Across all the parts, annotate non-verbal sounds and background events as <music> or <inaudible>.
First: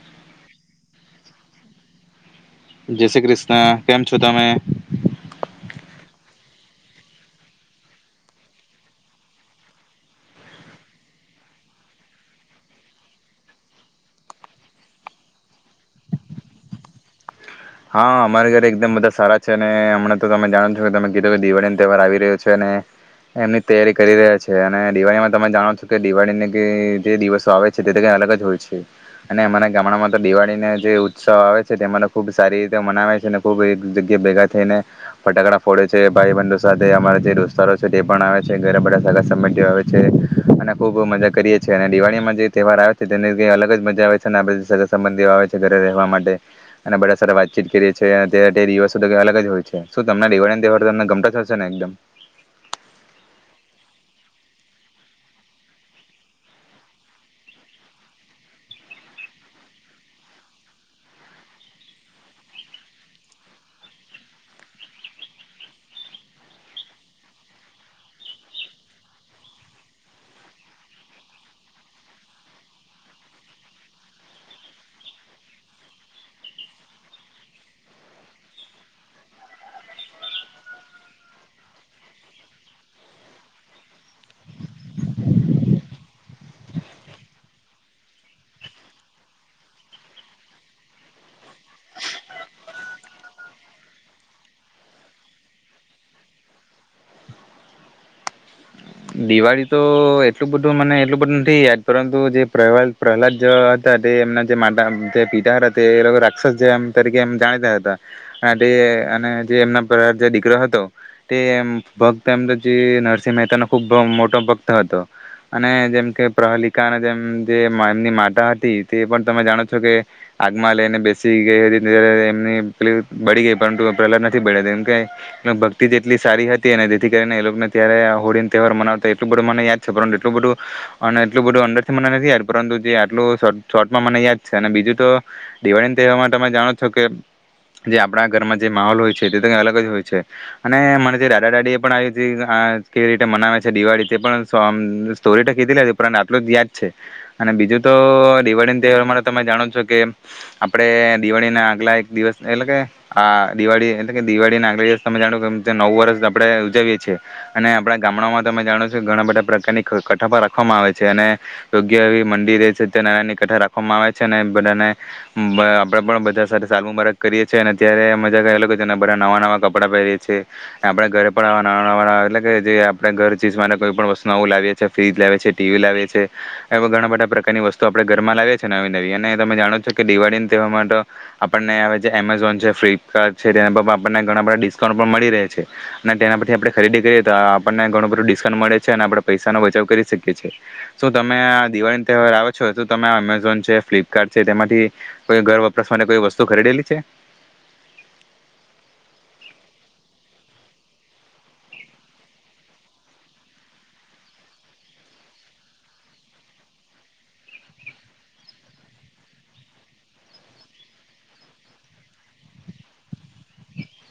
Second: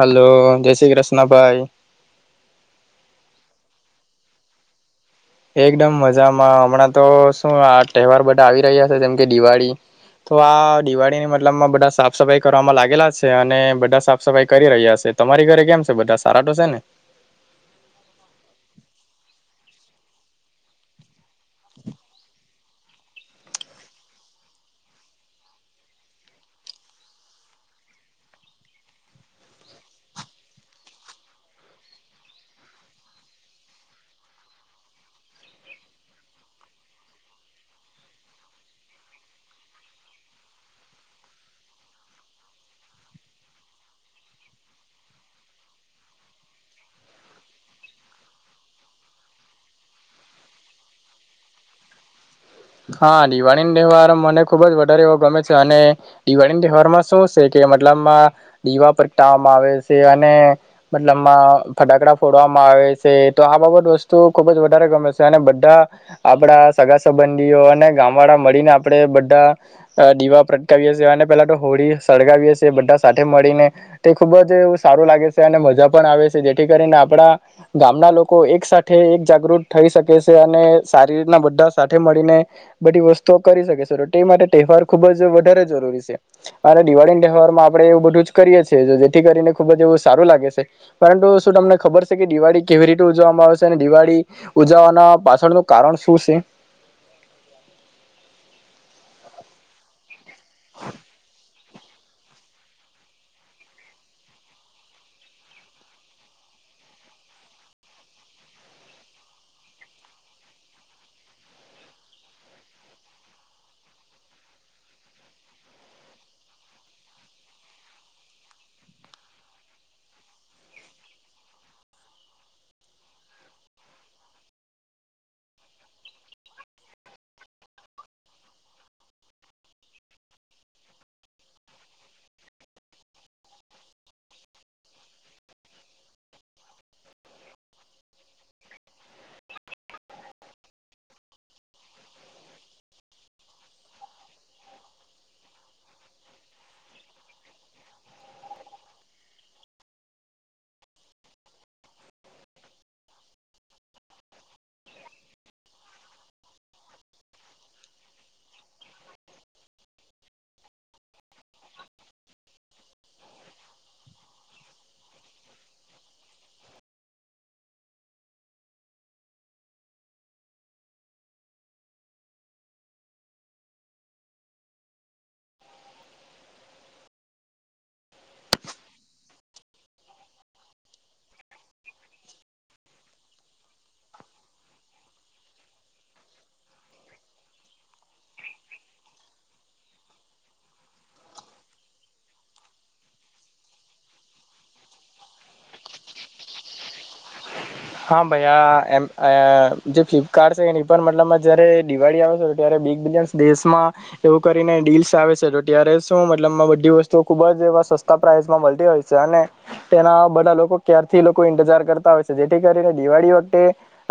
Hello જય શ્રી કૃષ્ણભાઈ. જે શ્રી કૃષ્ણ કેમ છો તમે. એકદમ મજામાં હમણાં તો શું આ તહેવાર બધા આવી રહ્યા છે જેમ કે દિવાળી તો આ દિવાળીની મતલબમાં બધા સાફ સફાઈ કરવામાં લાગેલા છે અને બધા સાફ સફાઈ કરી રહ્યા છે તમારી ઘરે કેમ છે બધા સારા તો છે ને. હા અમારા ઘરે એકદમ બધા સારા છે અને હમણાં તો તમે જાણો છો કે તમે એ તો કે દિવાળીને તહેવાર આવી રહ્યો છે ને એમની તૈયારી કરી રહ્યા છે અને દિવાળીમાં તમે જાણો છો કે દિવાળીને કઈ જે દિવસો આવે છે તે તો કંઈ અલગ જ હોય છે અને અમારા ગામડામાં તો દિવાળીને જે ઉત્સવ આવે છે તેમાને ખુબ સારી રીતે મનાવે છે અને ખુબ એક જગ્યા ભેગા થઈને ફટાકડા ફોડે છે, ભાઈબંધો સાથે અમારા જે દોસ્તારો છે તે પણ આવે છે, ઘરે બધા સગા સંબંધી ઓ આવે છે અને ખુબ મજા કરીએ છીએ અને દિવાળીમાં જે તહેવાર આવે છે તેની ક્ઈ અલગ જ મજા આવે છે અને આ બધ સગા સંબંધી આવે છે ઘરે રહેવા માટે અને બ સાઠે વાતચીત કરીએ છીએ, અત્યારે તે દિવસો તો અલગ જ હોય છે, શું તમને દિવાળીનો તહેવાર તો તમને ગમતો જ હશે ને એકદમ? હા દિવાળીન તહેવાર મને ખુબ જ વધારે એવો ગમે છે અને દિવાળીનતહેવારમાં શું સે કે મતલબમાં દીવા પ્રગટાવામાં આવે સે અને મતલબમાં ફટાકડા ફોડવામાં આવે સે, તો આ બાબત વસ્તુ ખુબ જ વધારે ગમે સે અને બઢા આપડા સગા સંબંધ ધીઓ અને ગામવાળા મળીને આપણે બઢા દીવા પ્રગટાવીએ સીએ અને પેલા તો હોળી સળગાવીએ સે, બઢા સાથે મળીને તે ખુબ જ સારું લાગે સે અને મજા પણ આવે સે, જેઠી કરીને આપડા ગામના લોકો એક સાઠે એક જાગૃત થઈ શકે સે અને સારી રીતના બઢા સાથે મ ળીને બઢી વસ્તુઓ કરી શકે સે, ટો ટે માટે તહેવાર ખુબ જ વધારે જરૂરી સે અને દિવાળી તહેવારમાં આપણે એવું બધું જ કરીએ છીએ, જેથી કરીને ખુબ જ એવું સારું લાગે સે, પરંટુ શું તમને ખબર સે કે દિવાળી કેવી રીતે ઉજવામાં આવે શે અને દિવાળી ઉજવવાના પાછળનું કારણ શું સે?. દિવાળી તો એટલું બધુ મને એટલું બધું નથી યાદ પરંતુ જે પ્રહવા પ્રહલાદ જે હતા તે એમના જે માતા જે પિતા હતા તે એ લોકો રાક્ષસ જે એમ તરીકે એમ જાણીતા હતા, આ તે અને જે એમના પ્ર જે દીકરો હતો તે એમ ભક્ત એમ તો જે નરસિંહ મહેતાનો ખૂબ મોટો ભક્ત હતો અને જેમ કે પ્રહલિકા અને જેમ જે એમાની માતા હતી, તે પણ તમે જાણો છો કે આગમાં લઈને બેસી ગઈ હતી, <unintelligible> એમની પેલી બળી ગેઈ પરંતુ પ્રહલાદ નથી બય્ળા, જેમ કે ભક્તિ જ એટલી સારી હતી અને જેથી કરીને એ લોકને ત્યારે હોળી તહેવાર મનાવતા એટલું બધું મને યાદ છે, પરંટુ એટલું બધું અને એટલું બધું અંદર થી મને નથી યાદ, પરંતુ જે આટલુ શોર્ટ શોર્ટમાં મને યાદ છે અને બીજું તો દિવાળીન તહેવારમાં તમે જાણો જ છો કે જે આપણા ઘરમાં જે માહોલ હોય છે તે તો કંઇ અલગ જ હોય છે અને મને જે દાદા દાદી એ પણ <unintelligible> તે મનાવે છે દિવાળી તે પણ <unintelligible> સ્ટોરી તો કીધી <unintelligible> ને એ પણ આટલું જ યાદ છે અને બીજું તો દિવાળીન તહેવારમા તમે જાણો જ છો કે આપણે દિવાળી ના આગલા એક દિવસ એટલે કે આ દિવાળી એટલે કે દિવાળી ના આગલા દિવસ તમે જાણો કે જાં નવું વર્ષ આપણે ઉજવીએ છીએ અને આપણા ગામડામાં તમે જાણો છો ઘણા બધા પ્રકારની ક કથા પણ રાખવામાં આવે છે અને યોગ્ય એવી મંડીરે છત્યનારાયનની કથા રાખવામાં આવે છે અને બધાને બ આપણે પણ બધા સાથે સાલુબારક કરીએ છીએ અને ત્યારે મજા કરેલો કે જેને બધા નવાં નવા કપડાં પહેરીએ છીએ આપણે ઘરે પણ આવા નવાનવા <unintelligible> એટલે કે જે આપણે ઘર ચીજ મારે કોઈપણ વસ્તુ નવું લાવીએ છે, ફ્રીજા લાવીએ છે, ટી વી લાવીએ છે, એવા ઘણા બઢા પ્રકારની વસ્તુઓ આપણે ઘરમાં લાવીએ છીએ નવી નવી અને તમે જાણો જ છો કે દિવાળીન તહેવાર માં તો આપણને હવે જે એમેઝોન છે, ફ્લિપકાર્ટ છે તેના પર પણ આપણને ઘણા બધા ડિસ્કાઉન્ટ પણ મળી રેહ છે અને તેના પરથી આપણે ખરીદી કરીએ તો આ પણને ઘણું બધું ડિસ્કાઉન્ટ મળે છે અને આપણા પૈસાનો બચાવ કરી શકીએ છીએ. શું તમે આ દિવાળી નતહેવાર આવે છે, તો તમે અમેઝોન છે, ફ્લિપકાર્ટ છે તેમાંથી કોઈ ઘર વપરાસ માટે કોઈ વસ્તુ ખરીદેલી છે? હા ભાઈ આ એમ અ જે ફ્લિપકાર્ટ સે એની પર મતલબ માં જયારે દિવાળી આવે સે, ત્યારે બિગ બિલયન્સ દેશમાં એવું કરીને ડીલ્સ આવે સે, જો ત્યારે શું મતલબમાં બઢી વસ્તુઓ ખુબ જ એવા સસ્તા પ્રાઇસમાં મલતી હોય છે‌ અને તેના બધા લોકો ક્યારથી લોકો ઇંતજાર કરતા હોય છે, જે થી કરીને દિવાળી વખટે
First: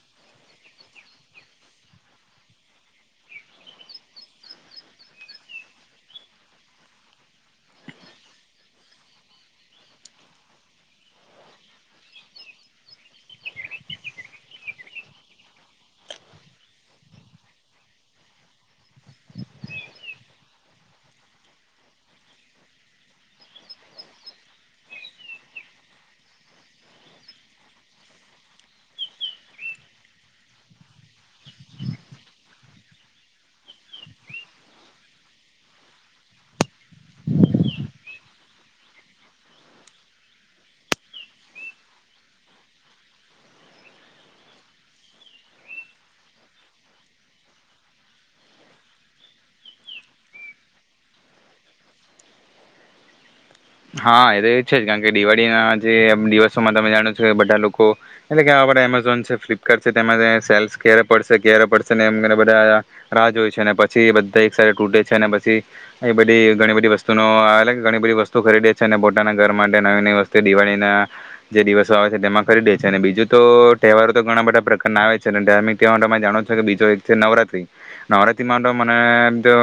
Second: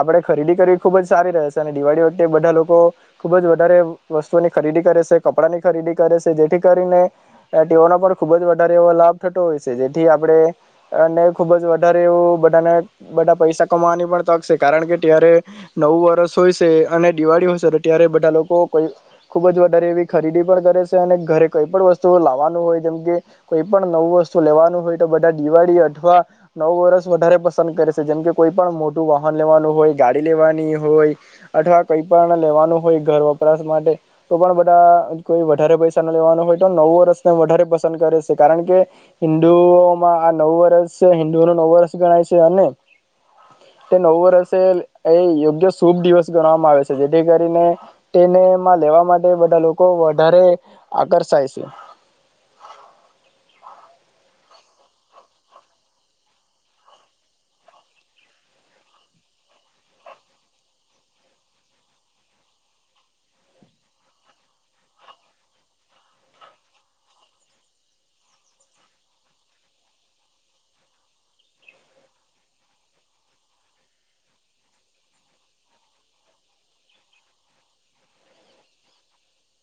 આપણે ખરીદી કરવી ખૂબ જ સારી રહે છે અને દિવાળી વખતે બધા લોકો ખૂબ જ વધારે વસ્તુઓની ખરીદી કરે સે, કપડાંની ખરીદી કરે સે, જેથી કરીને તેઓનો પણ ખૂબ જ વધારે એવો લાભ થતો હોય સે, જેથી આપણે અને ખૂબ જ વધારે એવું બઢાને બઢા પૈસા કમાવાની પણ તક સે, કારણ કે ત્યારે નવું વર્ષ હોય સે અને દિવાળી હોય સે, તો ત્યારે બધા લોકો કોઈ ખુબ જ વધારે એવી ખરીદી પણ કરે સે અને ઘરે કઈ પણ વસ્તુઓ લાવવાનું હોય, જેમ કે કોઈ પણ નવું વસ્તુ લેવાનું હોય તો બધા દિવાળી અથવા નવું વરસ વધારે પ સંદ કરે સે, જેમકે કોઈ પણ મોટું વાહન લેવાનું હોય, ગાડી લેવાની હોય અથવા કઈ પણ લેવાનું હોય ઘર વપરાશ માટે, તો પણ બધા કોઈ વધારે પૈસા ન લેવાનું હોય તો નવું વરસને વધારે પસંદ કરે સે, કારણ કે હિન્દુઓમાં આ નવું વરસ હિન્દુઓનું નવું વરસ ગણાય સે અને તે નવું વરસ એ એ યોગ્ય શુભ દિવસ ગણવામાં આવે સે, જેથી કરીને તેનેમાં લેવા માટે બધા લોકો વધારે આકર્ષાય સે. હા એ તો એ જ છે, કાણ કે દિવાળીના જે દિવસોમાં તમે જાણો છો કે બઢા લોકો એટલે કે આ બઢા એમેઝોન છે, ફ્લિપકાર્ટ છે તેમાં <unintelligible> સેલ્સ ક્યારે પડશે ક્યારે પડશે ને એમ બધા રાહ જોય છે‌ નેપછી એ બધા એક સાથે તૂટે છે અને પછી એ બધી ઘણી બધી વસ્તુનો <unintelligible> ઘણી બધી વસ્તુ ખરીદે છે અને પોતાના ઘર માટે નવી નવી વસ્તે દિવાળીના જે દિવસો આવે છે, તેમાં ખરીદે છે અને બીજું તો તહેવારો તો ઘણા બધા પ્રકારના આવે છે અને ધાર્મિક તહેવારોમાં તમે જાણો છો કે બીજો એક છે નવરાત્રી, નવરાત્રીમાં તો મને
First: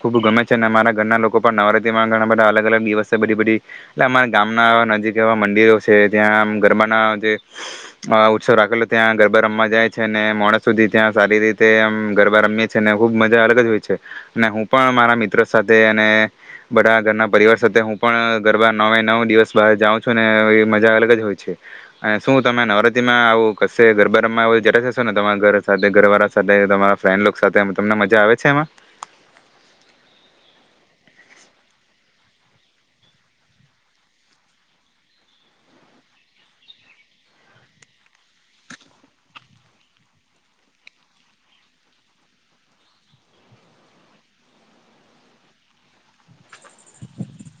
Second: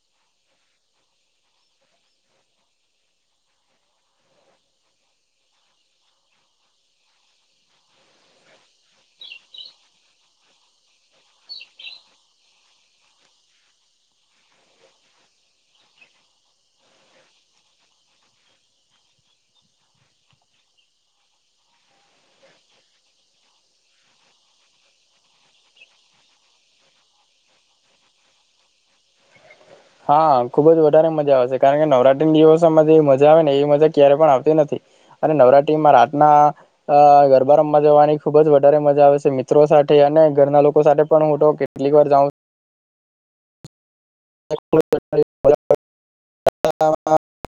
ખૂબ ગમે છે અને અમારા ઘરના લોકો પણ નવરાત્રીમાં ઘણા બધા અલગ અલગ દિવસે બધી બધી એટલે અમારા ગામના નજીક એવા મંદિરો છે, ત્યાં આમ ગરબાના જે ઉત્સવ રાખેલો, ત્યાં ગરબા રમવા જાય છે ને મોડે સુધી ત્યાં સારી રીતે આમ ગરબા રમીએ છે ને ખુબ મજા અલગ જ હોય છે અને હું પણ મારા મિત્રો સાથે અને બઢા ઘરના પરિવાર સાથે હું પણ ગરબા નવે નવ દિવસ બહાર જાઉં છું ને એવી મજા અલગ જ હોય છે અને શું તમે નવરાત્રીમાં આવું કશે ગરબા રમવા <unintelligible> જટ જશો ને તમારા ઘર સાથે ઘરવાળા સાથે તમારા ફ્રેન્ડ લોક સાથે તમને મજા આવે છે એમાં? હા ખુબ જ વધારે મજા આવે છે કારણ કે નવરાત્રી ના દિવસોમાં જે મજા આવે ને એવી મજા ક્યારે પણ આવતી નથી અને નવરાત્રીમાં રાતના ગરબા રમવા જવાની ખુબ જ વધારે મજા આવે છે. મિત્રો સાથે અને ઘરના લોકો સાથે પણ હું તો કેટલીક વાર જાઉં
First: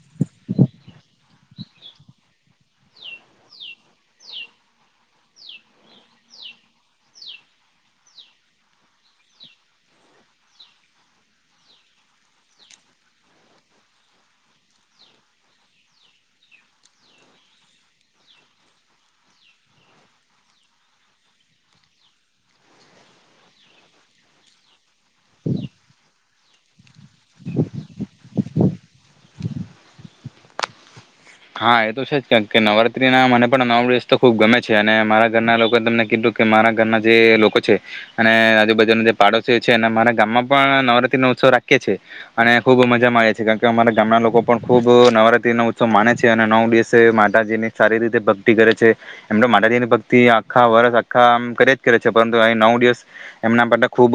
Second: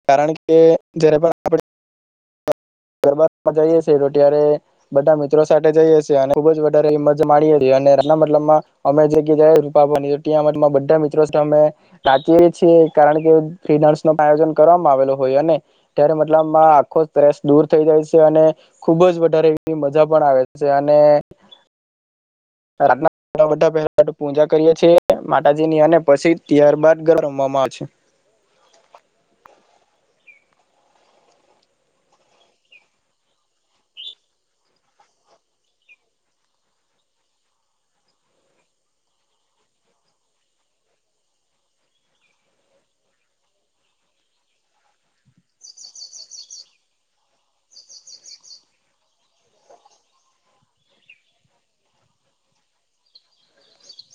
કારણ કે જારે પણ જ તો ત્યારે બધા મિત્રો સાથે જઈએ અને ખુબ જ વધારે મજ માણીએએ અને એના મતલબમાં અમે રૂપા ત્યાં બધા મિત્રો અમે વાચીએ છીએ કારણ કે ફ્રી ડાન્સ ન પણ આયોજન કરવામાં આવેલ હોય. અને ત્યારે મતલબમાં આખો જ ત્રેસ દૂર થઈ જાય છે. અને ખુબ જ વધારે એવી મજા પણ આવે છે. અને રાતના બા પહેલા પૂજા કરીએ છેએ માતાજી ની અને પછી ત્યારબાદ ગર રમવામાં આવે છે. હા એ તો છે. જ કે નવરાત્રી ના મને પણ નવ દિવસ તો ખુબ ગમે છે. અને મારા ઘરના લોકો તમને કીધું કે મારા ઘરના જે લોકો છે. અને આજુબાજુ ના જે પાડોશી છે એને મારા ગામમાં પણ નવરાત્રી નો ઉત્સવ રાખીએે છે. અને ખુબ મજા મા આવે છે. કારણ કે મારા ગામના લોકો પણ ખુબ નવરાત્રી નો ઉત્સવ માને છે. અને નવ દિવસે માતાજી ની સારી રીતે ભક્તિ કરે છે. એમ તો માતાજીની ભક્તિ આખા વર્ષ આખામ કરે જ કરે છે. પરંતુ અહી નવ દિવસ એમના માટે ખૂબ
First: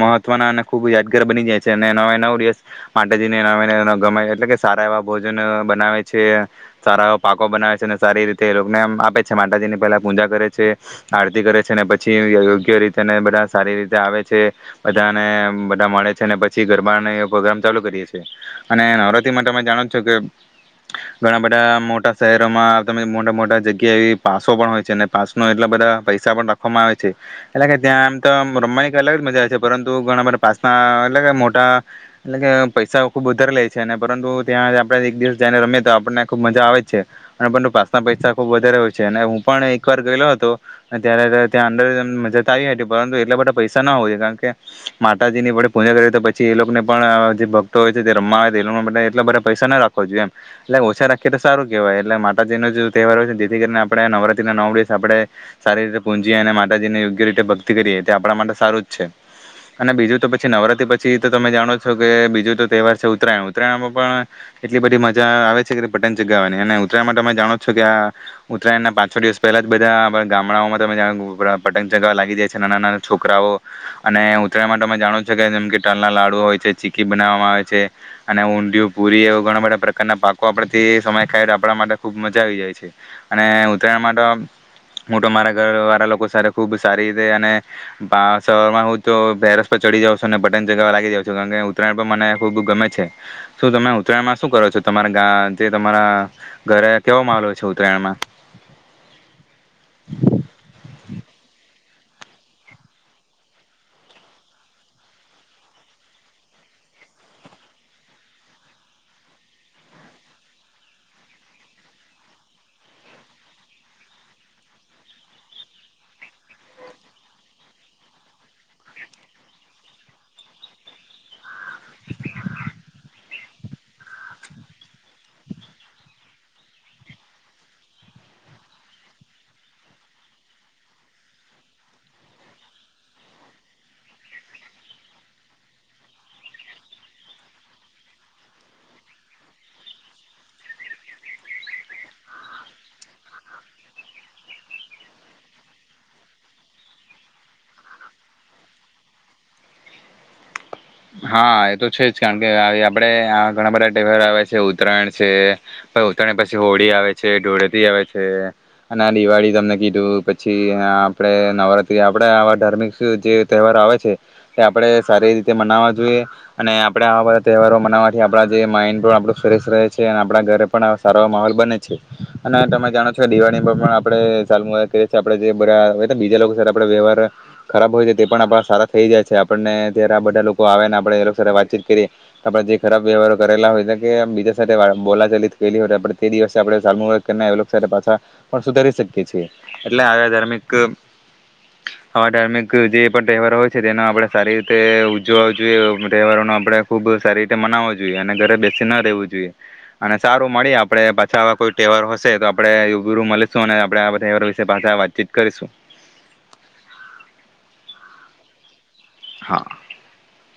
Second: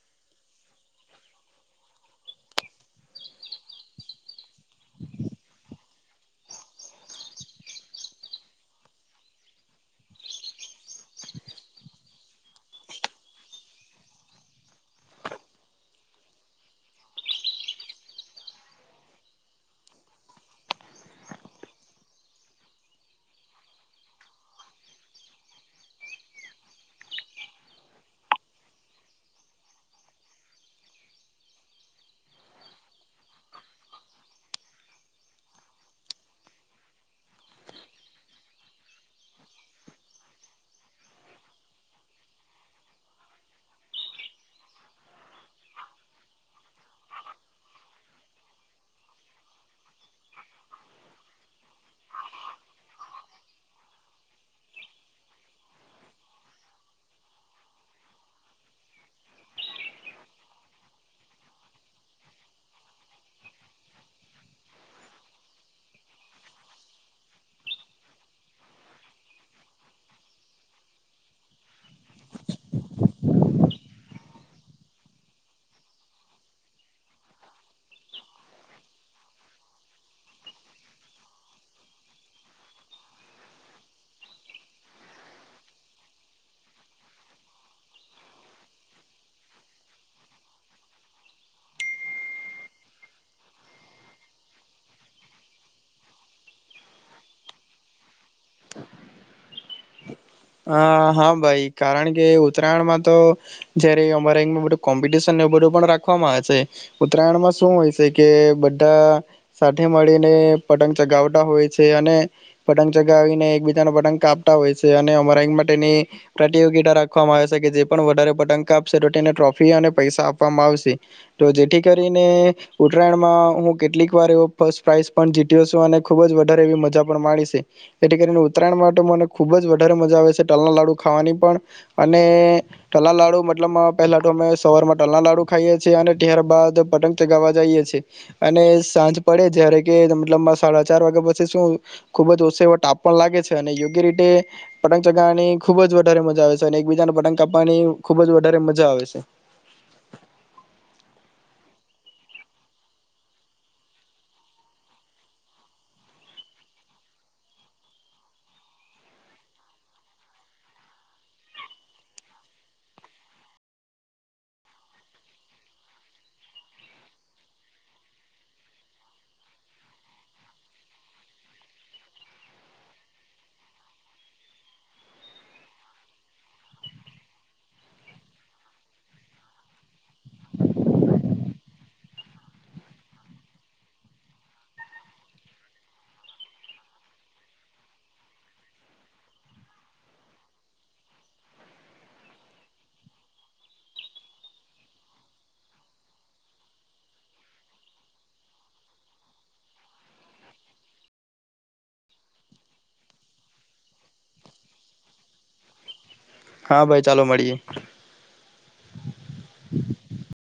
મહત્વના અને ખૂબ યાદગાર બની જાય છે. અને નવે નવ દિવસ માતાજીને ન ગ એટલે કે સારા એવા ભોજન બનાવે સારા પાકો બનાવે છે. સારી રીતેને આપે છે માતાજી ની પહેલા પૂજા કરે છે. આરતી કરે છે ને પછી યોગ્ય રીતે બધા સારી રીતે આવે છે. બધાને બધા મળે છે. પછી ગરબા પ્રોગ્રામ ચાલુ કરીએ છે. અને નવરાત્રી માટે તમે જાણો છો કે ઘણા બધા મોટા શહેરોમાં તમે મોટા મોટા જગ્યા એ પાસો પણ હોય છે. પાસ ન એટલા બધા પૈસા પણ રાખવામાં આવે છે. એટલે કે ત્યાં આમ તો રમવાની અલગ જ મજા આવે છે. પરંતુ ઘણા બધા પાસના એટલે મોટા એટલે કે પૈસા ખુબ વધારે લે છે. અને પરંતુ ત્યાં આપડ એક દિવસ તંને રમે તો આપણને ખુબ મજા આવે જ છે. અને આપ પાસના પૈસા ખુબ વધારે હોય છે. અને હું પણ એકવાર ગયેલો હતો. અને ત્યારે ત્યાં અંદર મજા આવી હતી પરંતુ એટલા બધા પૈસા ના હોવ જોએ કારણ કે માતાજીની વડે પૂજા કરી તો પછી એ લોકોને પણ જે ભક્તો હોય છે. તે રમવા આવે એ લોકો એટલા બધા પૈસા ના રાખવાો જોઈએ. એમ એટલે ઓછા રાખીએ તો સારું કેહેવાય. એટલે માતાજીનો તહેવાર હોય. ને જેથી કરીને આપણે નવરાત્રી ના નવ દિવસ આપડણે સારી રીતે પૂજીએ અને માતાજી ને યોગ્ય રીતે ભક્તિ કરીએ તે આપણા માટે સારું જ છે. અને બીજું તો પછી નવરાત્રી પછી તો તમે જાણો છો કે બીજું તો તહેવાર છે. ઉત્તરાયણ ઉત્તરાયણ માં પણ એટલી બધી મજા આવે છે. પતંગ ચગાવવાની અને ઉત્તરાયણ માટે અમે જાણો છો કે આ ઉત્તરાયણ ના પાંચ છો દિવસ પહેલા જ બધા ગામડાઓમાં તમે પતંગ ચગાવવા લાગી જાય છે. નાના નાના છોકરાઓ અને ઉત્તરાયણ માટે અમે જાણો છો કે જેમ કે ટાલના લાડુ હોય છે. ચીકી બનાવામાં આવે છે. અને ઊડયું પુરી એવા ઘણા બધા ના પાકો આપણેથી સમય ખાય આપણા માટે ખૂબ મજા આવી જાય છે. અને ઉત્તરાયણમાં તો હું તો મારા ઘર વાળા લોકો સાથે ખૂબ સારી રીતે અને શરમાં હું તો ભેરસ પર ચડી જાઉં છું. અને બટન ચગાવવા લાગી જાઉં છું કારણ કે ઉત્તરાયણ પણ મને ખૂબ ગમે છે. શું તમે ઉત્તરાયણમાં શું કરો છો? તમારા ગા જે તમારા ઘરે કેવો માહોલય છે. ઉત્તરાયણમાં હ હા ભાઈ. કારણ કે ઉત્તરાયણમાં તો જયારે અમારે બું કોમ્પિટિશનવ બધું પણ રાખવામાં આવે છે. ઉત્તરાયણમાં શું હોય છે. કે બધા સાથે મળીને પતંગ ચગાવતા હોય છે. અને પતંગ ચગાવીને એકબીજાને પતંગ કાપતા હોય છે. અને ની પ્રતિયોગિતા રાખવામાં આવે છે. કે જે પણ વધારે પતંંગ આપશે તો તેને ટ્રોફી અને પૈસા આપવામાં આવશે. તો જેથી કરીને ઉત્તરાયણમાં હું કેટલીક વાર એવ ફસ્ટ પ્રાઈઝ પણ જીત્યો છું અને ખુબ જ વધારે એવી મજા પણ મા છે. જેથી કરીને ઉતયણ માટે મને ખુબ જ વધારે મજા આવે છે. ટલના લાડુ ખાવાની પણ અને ટલા લાડુ મતલબમાં પહેલા તો અમે સવારમાં ટલના લાડુ ખાઈએ છીએ. અને ત્યારબદ પતંગ ચગાવવા જઈએ છીએ અને સાંજ પડે જ્યારે કે મતલબ સાડા ચાર વાગે પછ શું ખુબ જ ઓછ એ ટાપ પણ લાગે છે. અને યોગ્ય રીતે પતંગ ચગાવવાની ખુબ જ વધારે મજા આવે છે. અને એકબીજાને પતંગ કાપવાની ખુબ જ વધારે મજા આવે છે. હા એ તો છે જ કારણ કે આપડે ઘણા બધા તહેવાર આવે છે. ઉત્તરાયણ છે પ ઉત્તરાયણ પછી હોળી આવે છે ધુળેટી આવે છે. અને દિવાળી તમને કીધું પછી આપણે નવરાત્રી આપડ આવા ધાર્મિક જે તહેવારો આવે છે. એ આપણે સારી રીતે મનાવા જોઈએ અને આપણેે આવા બધા તહેવારો મનાવવાથી આપણા જે માઈન્ડ પણ આપું ફ્રેશ રહે છે અને આપણા ઘરે પણ સારો માહોલ બને છે. અને તમે જાણો છો કે દિવાળીમાં પણ આપણેાલએ છી આપણે જે બધ હો બીજા લોકો આપ વ્યવહાર ખરાબ હોય છે. તે પણ આપ સારા થઈ જાય છે. આપણને ત્યારે આ બધા વાતચીત કરીએ આપણે જે ખરાબ વ્યવહારો કરેલા હોય કે બીજા સાથે બોલાચલિત કરલી હોય તે દિવસે આપણે પાછા પણ સુધારી શકીએ છીએ. એટલે આ ધાર્મિક આવા ધાર્મિક જે પણ તહેવારો હોય છે. તે આપણે સારી રીતે જોવા જોઈએ તહેવારો આપડણે ખુબ સારી રીતે મનાવવો જોઈએ અને ઘરે બેસી ના રહેવું જોઈએ. અને સારું મળીએ આપણે પાછા આવા કોઈ તહેવાર હશે તો આપણે બી રું મળીશું અને આપે આવા તહેવારો વિશે પાછા વાતચીત કરીશું. હા ભાઈ ચાલો મળીએ‌. <inaudible>